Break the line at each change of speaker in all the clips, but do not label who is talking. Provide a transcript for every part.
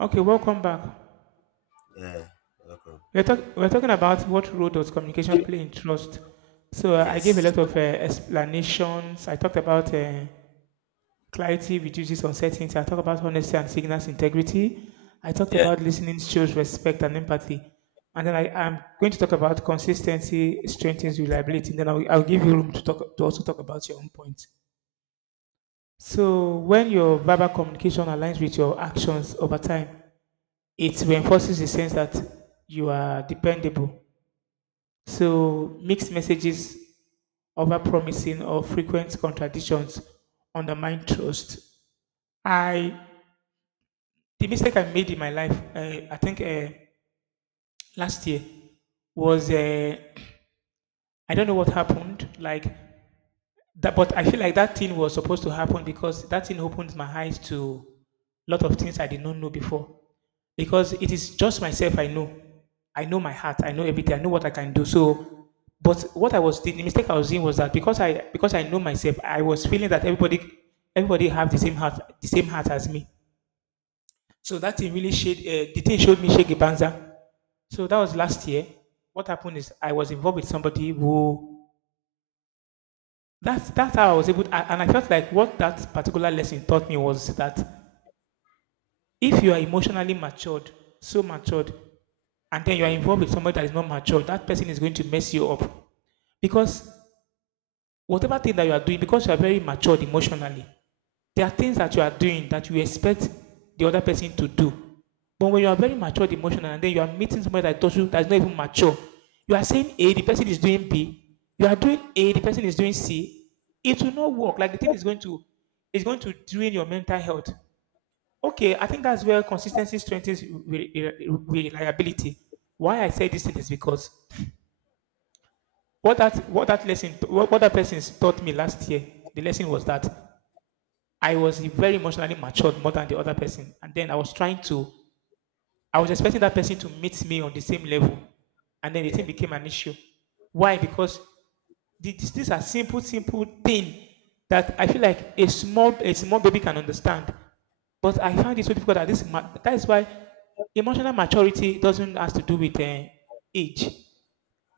Okay, welcome back.
Yeah. Okay.
We're talking about what role does communication play in trust. So I gave a
Yes.
lot of explanations. I talked about clarity reduces uncertainty. I talked about honesty and signals integrity. I talked
Yeah.
about listening shows respect and empathy. And then I am going to talk about consistency strengthens reliability. And then I'll give you room to talk to also talk about your own point. So when your verbal communication aligns with your actions over time, it reinforces the sense that you are dependable. So mixed messages, over promising or frequent contradictions undermine trust. I the mistake I made in my life, I think last year, was I don't know what happened. Like that, but I feel like that thing was supposed to happen because that thing opened my eyes to a lot of things I did not know before. Because it is just myself I know. I know my heart. I know everything. I know what I can do. So, but what I was the mistake I was in was that because I know myself, I was feeling that everybody have the same heart as me. So that thing really shade the thing showed me Shaggy Banza. So that was last year. What happened is I was involved with somebody who that's how I was able to, and I felt like what that particular lesson taught me was that if you are emotionally matured, so matured, and then you are
Mm-hmm.
involved with somebody that is not matured, that person is going to mess you up because whatever thing that you are doing, because you are very matured emotionally, there are things that you are doing that you expect the other person to do. But when you are very matured emotional and then you are meeting somebody that's not even mature, you are saying A, the person is doing B, you are doing A, the person is doing C, it will not work. Like the thing is going to drain your mental health. Okay, I think that's where consistency strengthens reliability. Why I say this thing is because what that lesson what that person taught me last year, the lesson was that I was very emotionally matured more than the other person. And then I was expecting that person to meet me on the same level. And then the thing
Yeah.
became an issue. Why? Because these are simple, simple thing that I feel like a small baby can understand. But I
Mm-hmm.
found it so difficult that that is why emotional maturity doesn't has to do with age.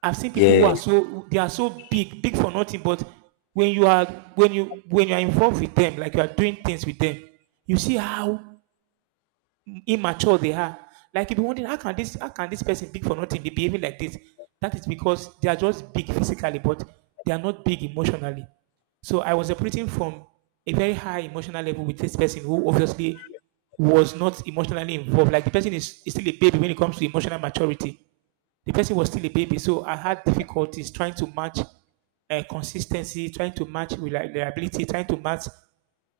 I've seen people who
Yeah.
are so they are so big, big for nothing. But when you are when you are involved with them, like you are doing things with them, you see how immature they are. Like you be wondering how can this person big for nothing be behaving like this? That is because they are just big physically, but they are not big emotionally. So I was operating from a very high emotional level with this person who obviously was not emotionally involved. Like the person is still a baby when it comes to emotional maturity, the person was still a baby, so I had difficulties trying to match consistency, trying to match reliability, trying to match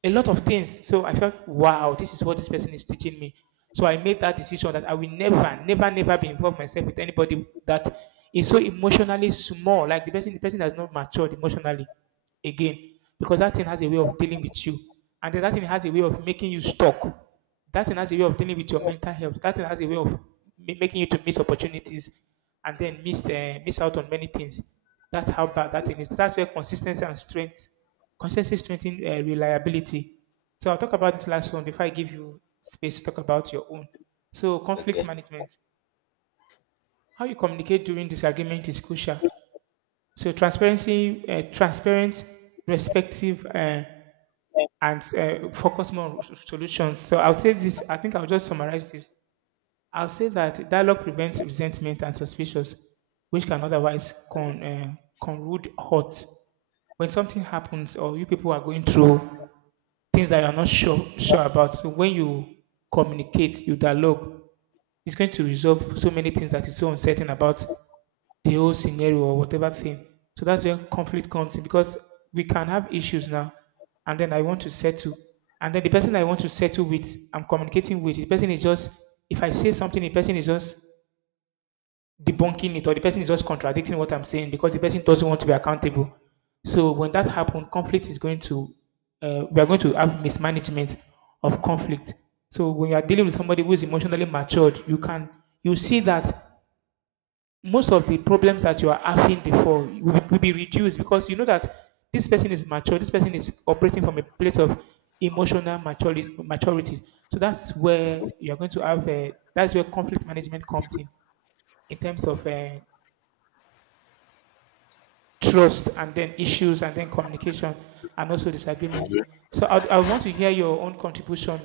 a lot of things. So I felt, wow, this is what this person is teaching me. So I made that decision that I will never, never, never be involved myself with anybody that is so emotionally small. Like the person has not matured emotionally again because that thing has a way of dealing with you, and then that thing has a way of making you stuck. That thing has a way of dealing with your mental health. That thing has a way of making you to miss opportunities and then miss out on many things. That's how bad that thing is. That's where consistency strengthening reliability. So I'll talk about this last one before I give you space to talk about your own. So conflict
Okay.
management, how you communicate during disagreement is crucial. So transparent, respective, and focus more on solutions. So I'll say this. I think I'll just summarize this. I'll say that dialogue prevents resentment and suspicions, which can otherwise conrude hurt. When something happens or you people are going through things that you're not sure about, so when you communicate, you dialogue, it's going to resolve so many things that is so uncertain about the whole scenario or whatever thing. So that's where conflict comes in because we can have issues now and then I want to settle. And then the person I want to settle with, I'm communicating with, the person is just, if I say something, the person is just debunking it or the person is just contradicting what I'm saying because the person doesn't want to be accountable. So when that happens, conflict is going to we are going to have mismanagement of conflict. So when you are dealing with somebody who is emotionally matured, you see that most of the problems that you are having before will be reduced because you know that this person is mature. This person is operating from a place of emotional maturity. So that's where you are going to have that's where conflict management comes in terms of trust and then issues and then communication and also disagreement. So I want to hear your own contribution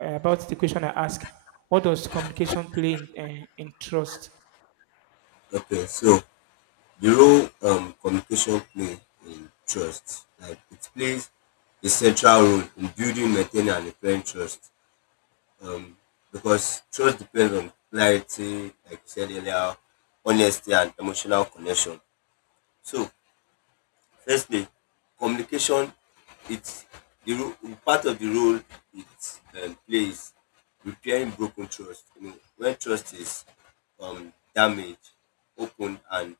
about the question I asked. What does communication play in trust?
Okay. So the role communication play in trust, like it plays a central role in building, maintaining, and repairing trust. Um, because trust depends on clarity, like you said earlier, honesty, and emotional connection. So firstly, communication it's the part of the role it plays repairing broken trust. You know, when trust is damaged, open and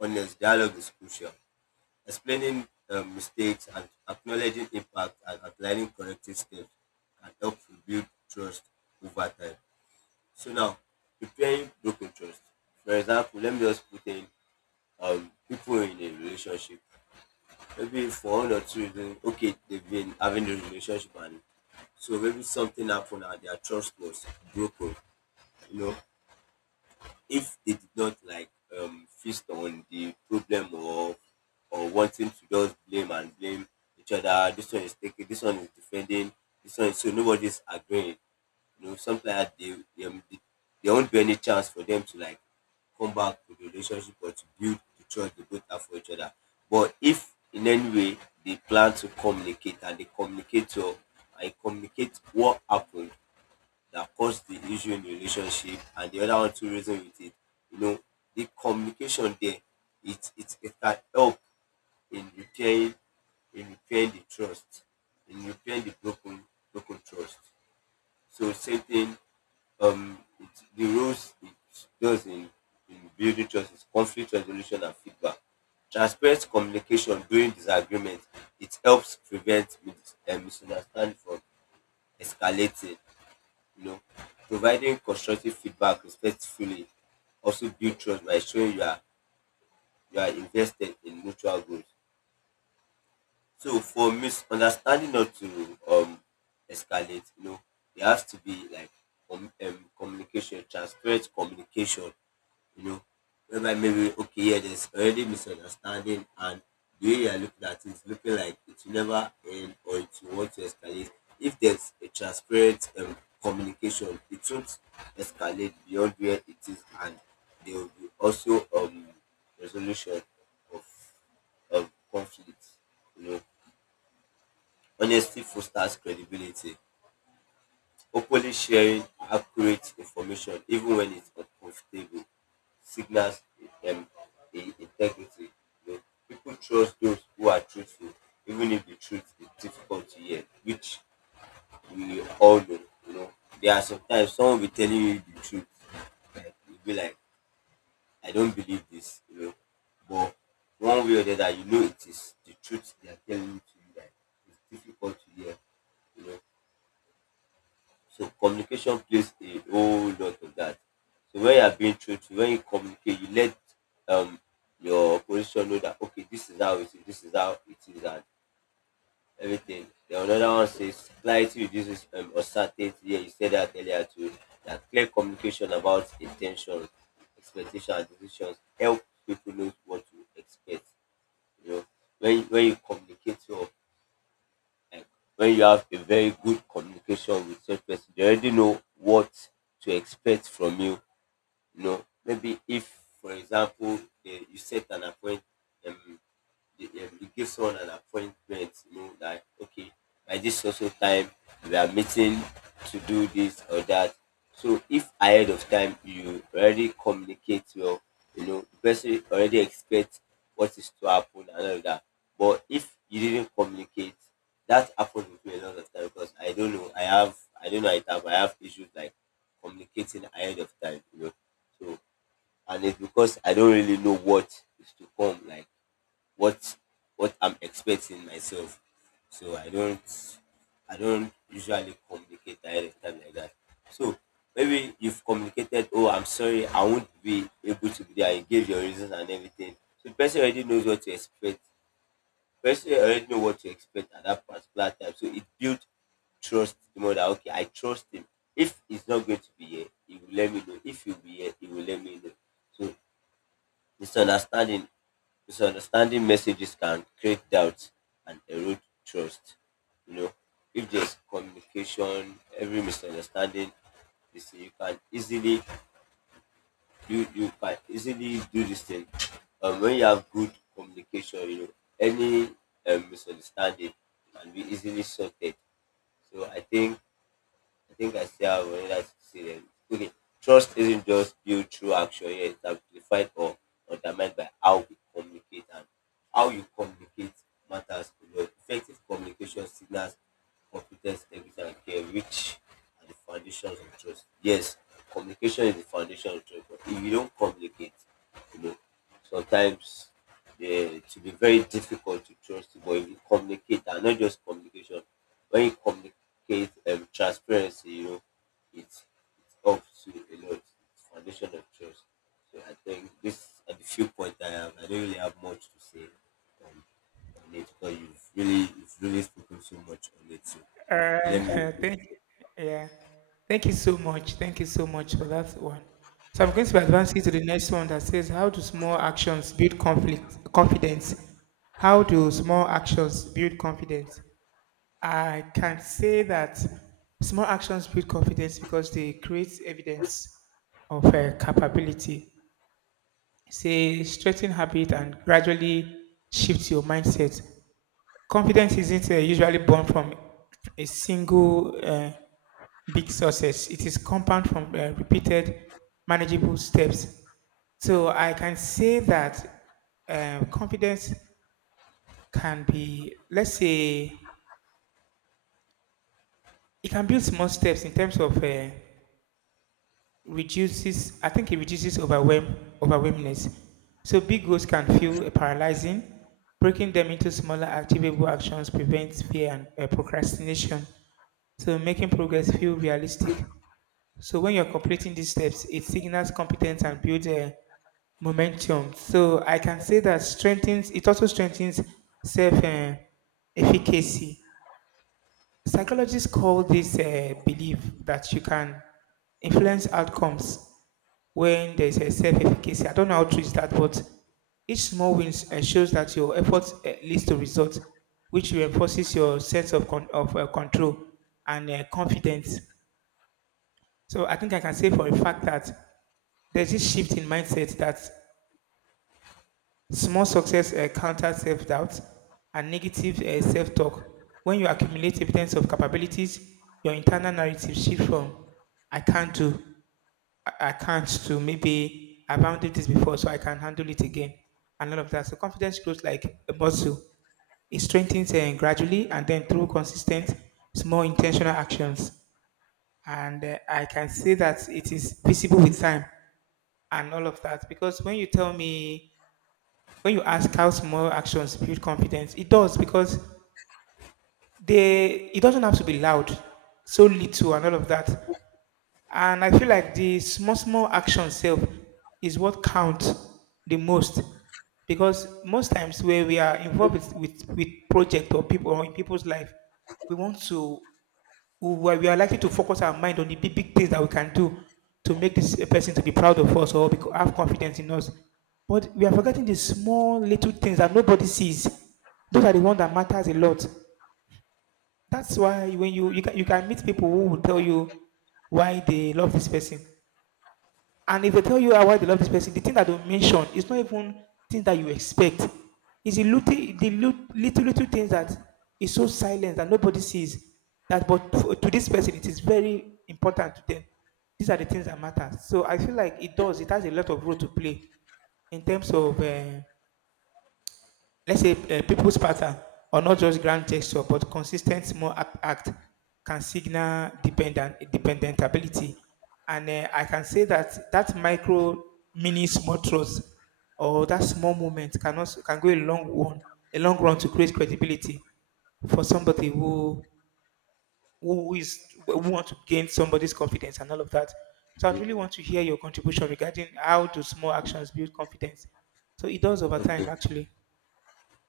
honest dialogue is crucial. Explaining mistakes and acknowledging impact and applying corrective steps can help rebuild trust over time. So now, repairing broken trust. For example, let me just put in people in a relationship, maybe for one or two reasons, okay, they've been having the relationship, and so maybe something happened and their trust was broken. You know, if they did not like feast on the problem or wanting to just blame and blame each other, this one is taking, this one is defending, this one is so nobody's agreeing, you know, something like there won't be any chance for them to like come back to the relationship or to build the trust they both have for each other. But if in any way they plan to communicate and they communicate well and communicate what happened that caused the issue in the relationship and the other one to reason with it, you know, the communication there it can help in repairing, the trust, in repairing the broken trust. So same thing, um, it, the roles it does in building trust is conflict resolution and feedback. Transparent communication during disagreement, it helps prevent misunderstanding from escalating, you know. Providing constructive feedback respectfully also build trust by showing you are invested in mutual goals. So for misunderstanding not to um escalate, you know, there has to be like communication, transparent communication, you know, whereby maybe okay, yeah, there's already misunderstanding, and the way you are looking at it, looking like it will never end or it will want to escalate. If there's a transparent communication, it won't escalate beyond where it is, and there will be also resolution of conflict. You know, honesty fosters credibility. Openly sharing accurate information even when it's uncomfortable signals um, integrity. You know, people trust those who are truthful, even if the truth is difficult to hear, which we all know. You know, there are sometimes someone will be telling you the truth, like you'll be like, I don't believe this, you know. But one way or the other, you know it is the truth they are telling you to you that it's difficult to hear, you know. So communication plays a whole lot of that. So when you are being truthful, when you communicate, you let um your position know that okay, this is how it is, this is how it is, and everything. Then another one says clarity reduces uncertainty. Yeah, you said that earlier too. That clear communication about intention, expectation, and decisions help people know what to expect. You know, when you communicate your like when you have a very good communication with such person, they already know what to expect from you. You know, maybe if, for example, you set an appointment, um, it gives someone an appointment, you know, like, okay, by this social time, we are meeting to do this or that. So if ahead of time you already communicate well, you know, the person already expects what is to happen and all that. But if you didn't communicate, that happened with me a lot of time because I don't know, I have, I don't know, I have issues like communicating ahead of time, you know. So, and it's because I don't really know what is to come. Like, what what I'm expecting myself. So I don't usually communicate ahead of time like that. So maybe you've communicated, oh I'm sorry, I won't be able to be there and gave your reasons and everything. So the person already knows what to expect. Person already know what to expect at that particular time. So it builds trust the more that okay, I trust him. If he's not going to be here, he will let me know. If he'll be here, he will let me know. So misunderstanding, messages can create doubt and erode trust. You know, if there's communication, every misunderstanding, you see, you you can easily do this thing. When you have good communication, you know, any misunderstanding can be easily sorted. So I think I still have another succeeded. Okay, trust isn't just built through action, yeah, it's amplified or undermined by how we communicate, and how you communicate matters a lot. Effective communication signals competence, integrity, and care, which are the foundations of trust. Yes, communication is the foundation of trust, but if you don't communicate, you know, sometimes it will be very difficult to trust you. But if you communicate, and not just communication, when you communicate, Kate, transparency, you know, it's it's up to a lot. It's foundation of trust. So I think this are the few points I have. I don't really have much to say on, on it, but you've really spoken so much on it. So let me
Uh, thank, yeah. Thank you so much. Thank you so much for that one. So I'm going to advance you to the next one that says, how do small actions build confidence? How do small actions build confidence? I can say that small actions build confidence because they create evidence of capability. Say, strengthen habit and gradually shift your mindset. Confidence isn't usually born from a single big success. It is compound from repeated manageable steps. So I can say that confidence can be, let's say, it can build small steps in terms of reduces. I think it reduces overwhelmness, so big goals can feel paralyzing, breaking them into smaller achievable actions prevents fear and procrastination, so making progress feel realistic. So when you're completing these steps, it signals competence and builds momentum. So I can say that strengthens it also strengthens self efficacy. Psychologists call this belief that you can influence outcomes. When there's a self-efficacy, I don't know how true is that, but each small win ensures that your efforts leads to results, which reinforces your sense of control and confidence. So I think I can say for a fact that there's this shift in mindset that small success counters self-doubt and negative self-talk. When you accumulate evidence of capabilities, your internal narrative shifts from "I can't do" "I can't" to "maybe I've handled this before, so I can handle it again," and all of that. So confidence grows like a muscle. It strengthens gradually and then through consistent, small, intentional actions. And I can say that it is visible with time and all of that. Because when you tell me, when you ask how small actions build confidence, it does because they it doesn't have to be loud, so little and all of that. And I feel like the small, small action self is what counts the most. Because most times where we are involved with, with project or people or in people's life, we want to we are likely to focus our mind on the big, big things that we can do to make this person to be proud of us or have confidence in us. But we are forgetting the small little things that nobody sees. Those are the ones that matters a lot. That's why when you can meet people who will tell you why they love this person, and if they tell you "Ah, why they love this person," the thing that they mention is not even things that you expect. It's the little, little things that is so silent that nobody sees. That, but to this person, it is very important to them. These are the things that matter. So I feel like it does. It has a lot of role to play in terms of let's say people's pattern or not just grand gesture but consistent small act can signal dependent ability and I can say that that micro mini small trust or that small moment can also can go a long one a long run to create credibility for somebody who want to gain somebody's confidence and all of that. So I'd really want to hear your contribution regarding how do small actions build confidence. So it does over time
okay.
actually.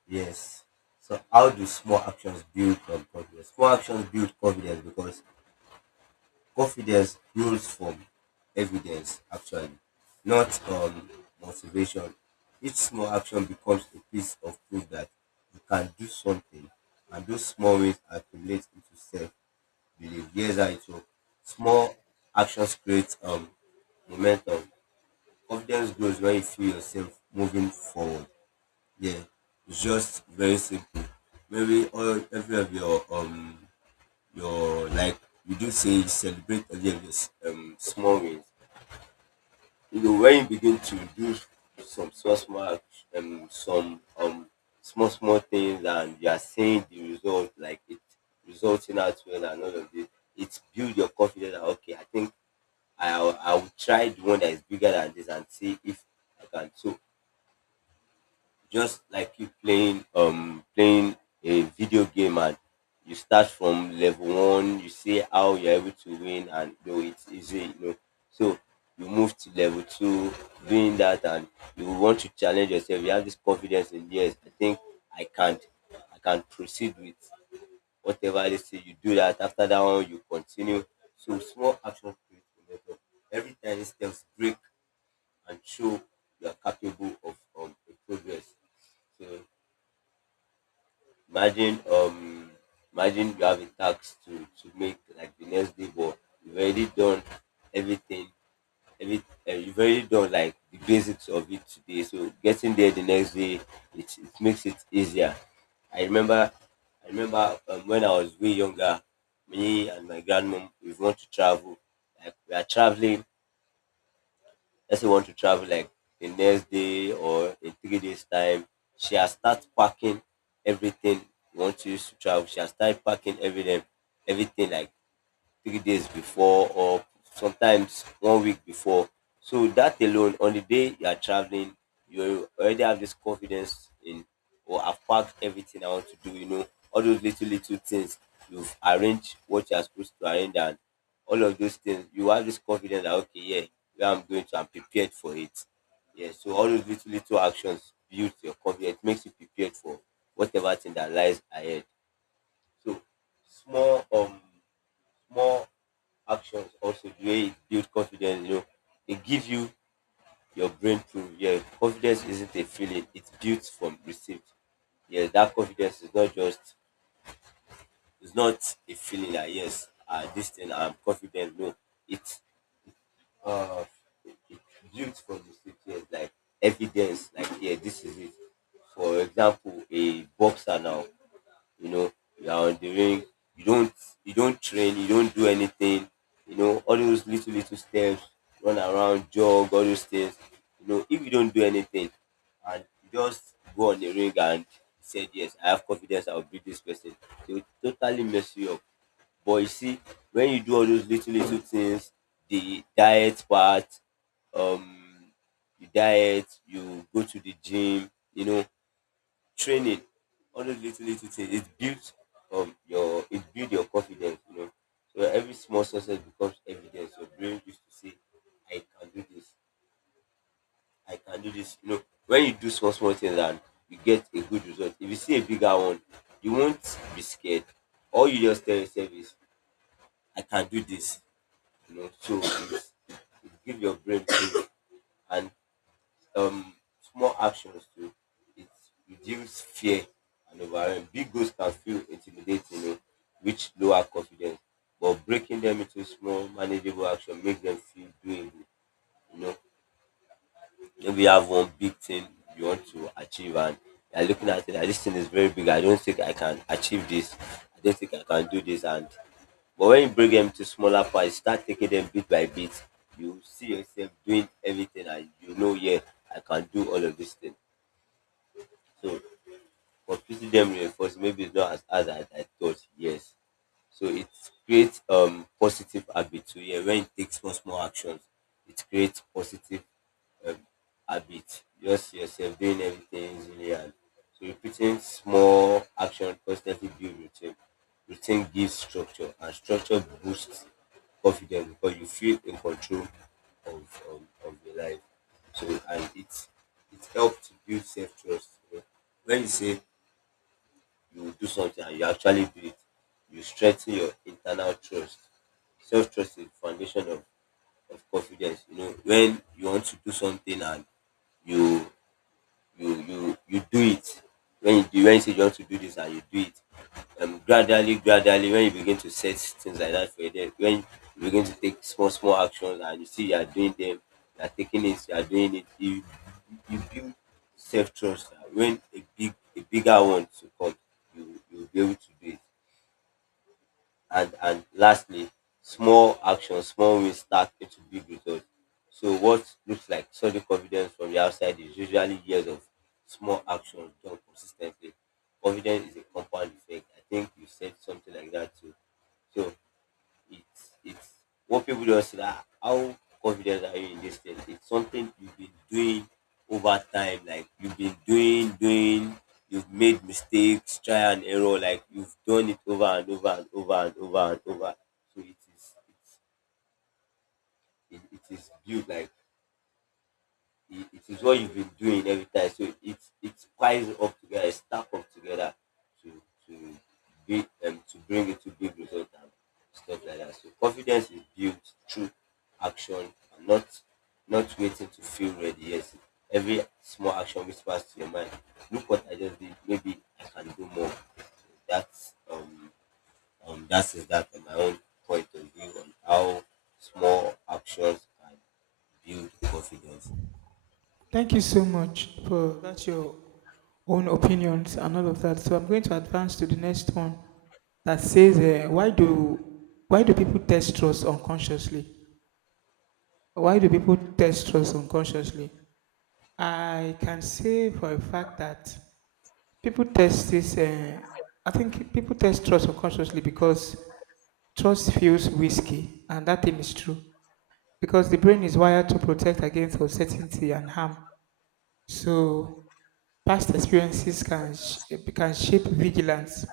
Yes. So how do small actions build confidence? Small actions build confidence because confidence grows from evidence, actually, not motivation. Each small action becomes a piece of proof that you can do something, and those small wins accumulate into self belief. Yes, I talk. Small actions create momentum. Confidence grows when you feel yourself moving forward. Yeah, it's just very simple. Maybe all every of your like we do say celebrate every of your small wins. You know when you begin to do some small small some small small things, and you are seeing the result like it resulting out well and all of this, it builds your confidence that okay I think I will try the one that is bigger than this and see if I can. So just like you playing playing a video game, and you start from level one, you see how you're able to win, and you know it's easy, you know. So you move to level two, doing that, and you want to challenge yourself, you have this confidence in, yes, I think I can't I can proceed with whatever they say, you do that, after that one you continue. So small action creates momentum, every tiny steps break and show you are capable of a progress. So imagine imagine you have a tax to make like the next day, but you've already done everything, every you've already done like the basics of it today, so getting there the next day, it makes it easier. I remember I remember when I was way younger, me and my grandmom we want to travel, like we are traveling, let's say you want to travel like the next day or in 3 days time, she has start packing everything you want to use to travel. She has started packing everything, everything like 3 days before or sometimes 1 week before. So that alone, on the day you are traveling, you already have this confidence in, or I've packed everything I want to do. You know, all those little little things you've arranged what you are supposed to arrange, and all of those things you have this confidence that okay, yeah, where I'm going to, I'm prepared for it. Yeah, so all those little little actions builds your confidence. It makes you prepared for whatever thing that lies ahead. So small small actions also where it builds confidence. You know, it gives you your brain proof. Yeah, confidence isn't a feeling; it's built from received. Yeah, that confidence is not just it's not a feeling like yes, this thing I'm confident. No, it's uh, it's built from received. Yes, like evidence. Like yeah, this is it. For example, a boxer now, you know, you are on the ring, you don't you don't train, you don't do anything, you know, all those little little steps, run around, jog, all those things, you know, if you don't do anything and you just go on the ring and said yes, I have confidence I will beat this person, they will totally mess you up. But you see, when you do all those little little things, the diet part, um you diet, you go to the gym, you know, training, all those little little things. It builds your it builds your confidence, you know. So every small success becomes evidence. Your brain used to say, I can do this, I can do this. You know, when you do small small things and you get a good result, if you see a bigger one, you won't be scared. All you just tell yourself is, I can do this. You know, so it gives your brain proof and, um, small actions to it reduce fear and overwhelm. Big goals can feel intimidating, eh, which lower confidence, but breaking them into small, manageable action makes them feel doable. You know, maybe you have one big thing you want to achieve, and you're looking at it like this thing is very big. I don't think I can achieve this. I don't think I can do this. And but when you break them to smaller parts, start taking them bit by bit. You see yourself doing everything, and you know, yeah, I can do all of these things. So computing dem reinforce maybe it's not as hard as I thought. Yes. So it creates positive habits. So yeah, when it takes small small actions, it creates positive, um, habit. Just yourself doing everything easily, and so repeating small action constantly build routine. Routine gives structure, and structure boosts confidence because you feel in control of your life. So, and it helps to build self trust. When you say you do something and you actually do it, you strengthen your internal trust. Self trust is the foundation of confidence. You know, when you want to do something and you you do it, when you say you want to do this and you do it, gradually gradually, when you begin to set things like that for your, when you begin to take small small actions and you see you are doing them, you are taking it, you are doing it, you build self trust. When a bigger one to come, you will be able to do it. And lastly, small actions, small wins stack into big results. So what looks like solid confidence from the outside is usually years of small actions done consistently. Confidence is a compound effect. I think you said something like that too. So it's what people just say, that how confident are you in this thing? It's something you've been doing over time, like you've been doing, you've made mistakes, try and error, like you've done it over and over and over and over and over. So it is built, like it is what you've been doing every time. So it piles up together, it stack up together to to be, to bring it to big results and stuff like that. So confidence is built through action and not waiting to feel ready. Yes, every small action whispers to your mind, look what I just did. Maybe I can do more. That's that is that my own point of view on how small actions can build confidence.
Thank you so much for that's your own opinions and all of that. So I'm going to advance to the next one that says, why do people test trust unconsciously? Why do people test trust unconsciously? I can say for a fact that people test this. I think people test trust unconsciously because trust feels risky, and that thing is true because the brain is wired to protect against uncertainty and harm. So past experiences can shape vigilance.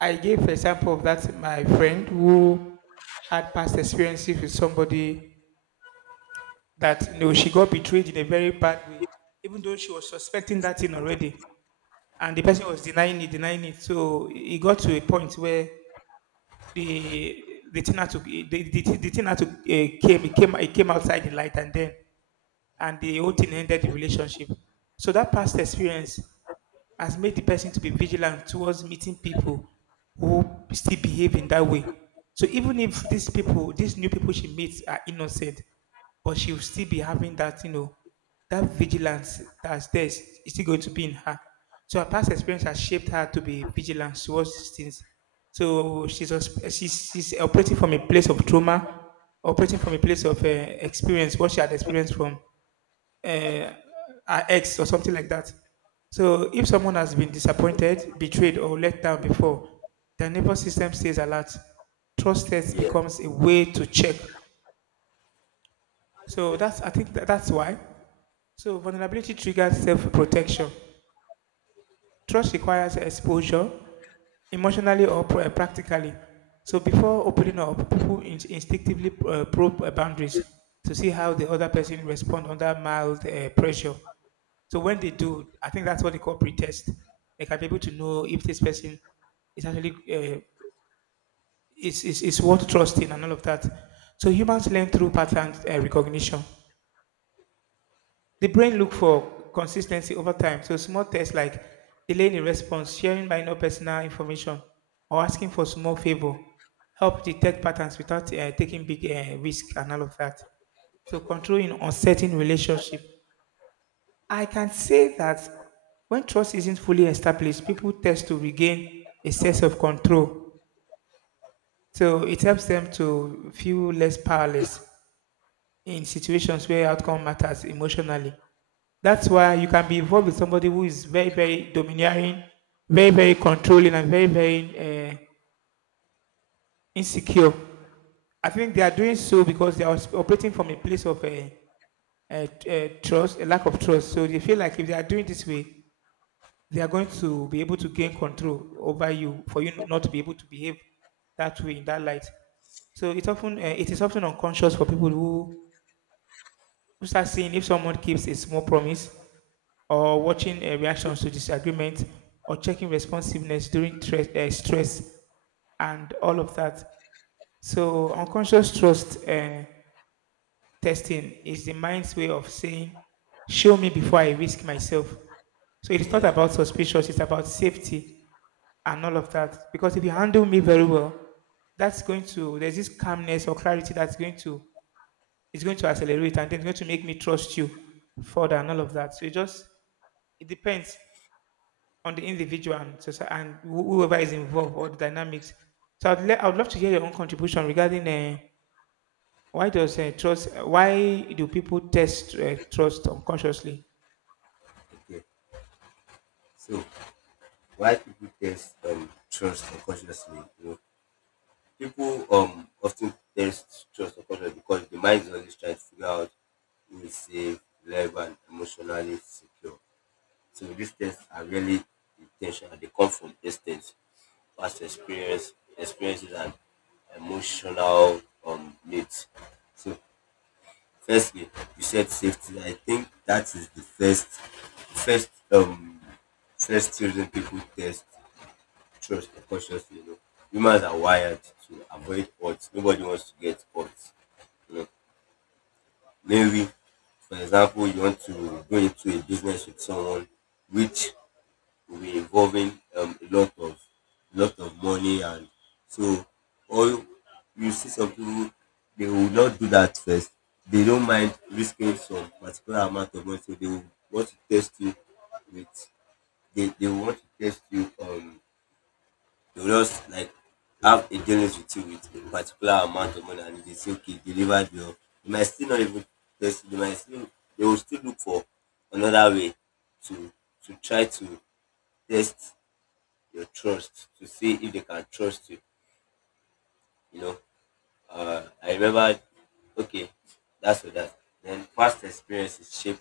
I gave an example of that my friend who had past experiences with somebody that, you know, she got betrayed in a very bad way, even though she was suspecting that thing already. And the person was denying it, denying it. So it got to a point where the the thing had to the, the, the thing had to came outside the light, and then and the whole thing ended the relationship. So that past experience has made the person to be vigilant towards meeting people who still behave in that way. So even if these people, these new people she meets are innocent, but she will still be having that, you know, that vigilance that's there is still going to be in her. So her past experience has shaped her to be vigilant towards these things. So she's operating from a place of trauma, operating from a place of experience, what she had experienced from uh, her ex or something like that. So if someone has been disappointed, betrayed, or let down before, their nervous system stays alert. Trust test
Yeah.
becomes a way to check. So that's that's why. So vulnerability triggers self-protection. Trust requires exposure, emotionally or practically. So before opening up, people instinctively probe boundaries to see how the other person responds under mild pressure. So when they do, I think that's what they call pre-test. They can be able to know if this person is actually is worth trusting and all of that. So humans learn through pattern recognition. The brain look for consistency over time. So small tests like delaying a response, sharing minor personal information, or asking for small favor help detect patterns without taking big risk and all of that. So controlling uncertain relationship, I can say that when trust isn't fully established, people tend to regain a sense of control. So it helps them to feel less powerless in situations where outcome matters emotionally. That's why you can be involved with somebody who is very, very domineering, very, very controlling, and very, very uh, insecure. I think they are doing so because they are operating from a place of a trust, a lack of trust. So they feel like if they are doing this way, they are going to be able to gain control over you for you not to be able to behave that way in that light. So it's often it is often unconscious for people who start seeing if someone keeps a small promise or watching reactions to disagreement or checking responsiveness during stress and all of that. So unconscious trust testing is the mind's way of saying, "Show me before I risk myself." So it is not
Yeah,
about suspicious; it's about safety and all of that. Because if you handle me very well, that's going to there's this calmness or clarity that's going to it's going to accelerate, and then it's going to make me trust you further and all of that. So it just it depends on the individual and whoever is involved or the dynamics. So I would love to hear your own contribution regarding why do people test trust unconsciously?
okay. So why people test trust unconsciously? You know, people often test trust unconsciously because the mind is always trying to figure out who is safe, reliable, and emotionally secure. So these tests are really intentional. They come from instincts, past experiences, and emotional needs. So, firstly, you said safety. I think that is the first children people test trust consciously. You know, humans are wired to avoid odds. Nobody wants to get odds. You know, maybe, for example, you want to go into a business with someone which will be involving, a lot of money, and so all, you see some people, they will not do that first. They don't mind risking some particular amount of money, so they will want to test you with. They will want to test you, they will just like have a dealings with you with a particular amount of money, and if they say okay deliver your, they might still not even test you, they might still, they will still look for another way to to try to test your trust to see if they can trust you. You know, I remember, okay, that's what that. Then past experiences shape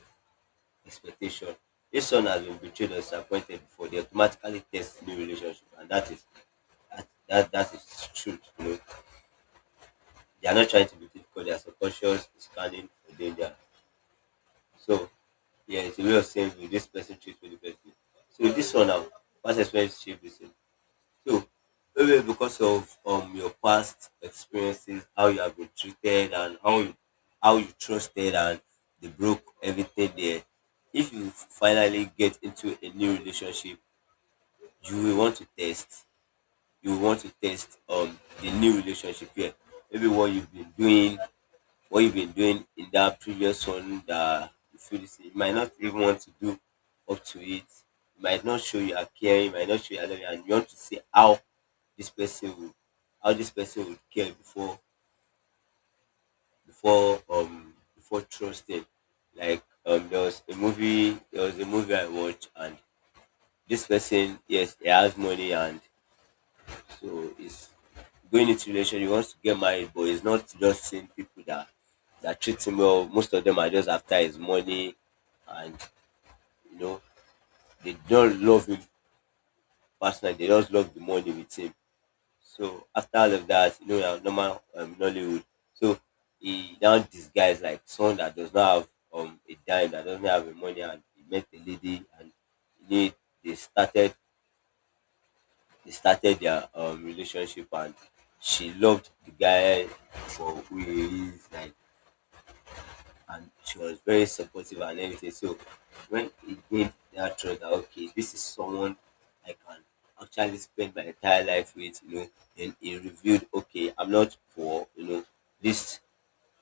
expectation. If someone has been betrayed or disappointed before, they automatically test new relationship, and that is truth. You know, they are not trying to be difficult. They are subconscious scanning for danger. So, yeah, it's a way of saying will this person treats me differently. So this one now, past experience shape this. So maybe because of your past experiences, how you have been treated and how you trusted and they broke everything there. If you finally get into a new relationship, you will want to test. You will want to test the new relationship here. Maybe what you've been doing, what you've been doing in that previous one, that you feel this, you might not even want to do up to it. You might not show you are caring, you might not show you are loving, and you want to see this person will how this person would care before trusting. Like, there was a movie I watched, and this person, yes, he has money, and so it's going into relation, he wants to get married, but he's not just seeing people that treat him well. Most of them are just after his money, and, you know, they don't love him personally. They just love the money with him. So after all of that, you know, we have normal, Nollywood. So he now disguised like someone that does not have a dime, that doesn't have the money, and he met a lady, and he, they started their, relationship, and she loved the guy for who he is, like, and she was very supportive and everything. So when it gained that trust that, okay, this is someone I can actually spend my entire life with, you know, then he revealed, okay, I'm not poor. You know, this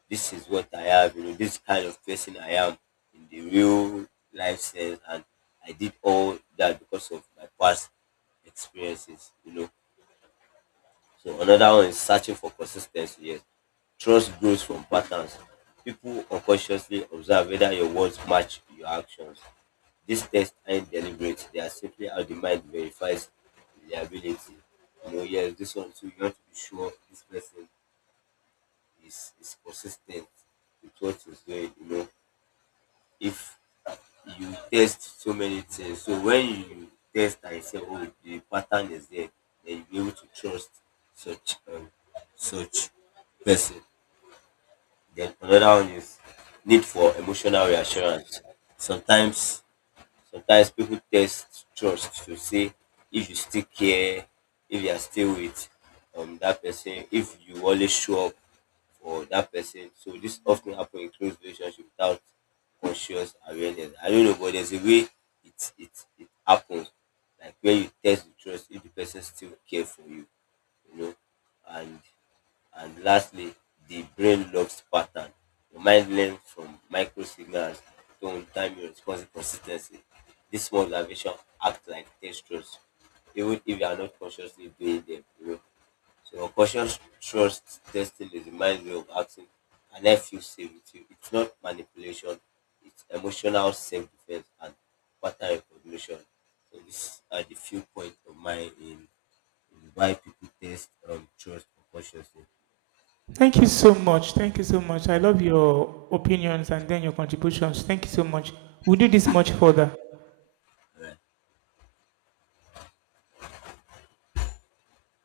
this is what I have, you know, this kind of person I am in the real life sense, and I did all that because of my past experiences, you know. So another one is searching for consistency. Yes. Trust grows from patterns. People unconsciously observe whether your words match your actions. These tests aren't deliberate. They are simply how the mind verifies reliability. You know, yes, this one too, you want to be sure this person is consistent with what he's doing. You know, if you test so many things. So when you test and you say, oh, the pattern is there, then you be able to trust such um, such person. Then another one is need for emotional reassurance. Sometimes sometimes people test trust to see if you still care, if you are still with, that person, if you always show up for that person. So this often happen in close relationship without conscious awareness, I don't know, but there's a way it happens, like when you test the trust if the person still care for you, you know. And and lastly, the brain loves pattern. Your mind learns from micro signals, tone, timing, response, and consistency. These small observations act like test truths, even if you are not consciously doing them. You know? So, unconscious trust testing is the mind's way of asking, can I feel safe with you? It's not manipulation, it's emotional self defense and pattern recognition. So, these are the few points of mine in why people test, trust unconsciously.
Thank you so much. Thank you so much. I love your opinions and then your contributions. Thank you so much. We'll do this much further.
Alright.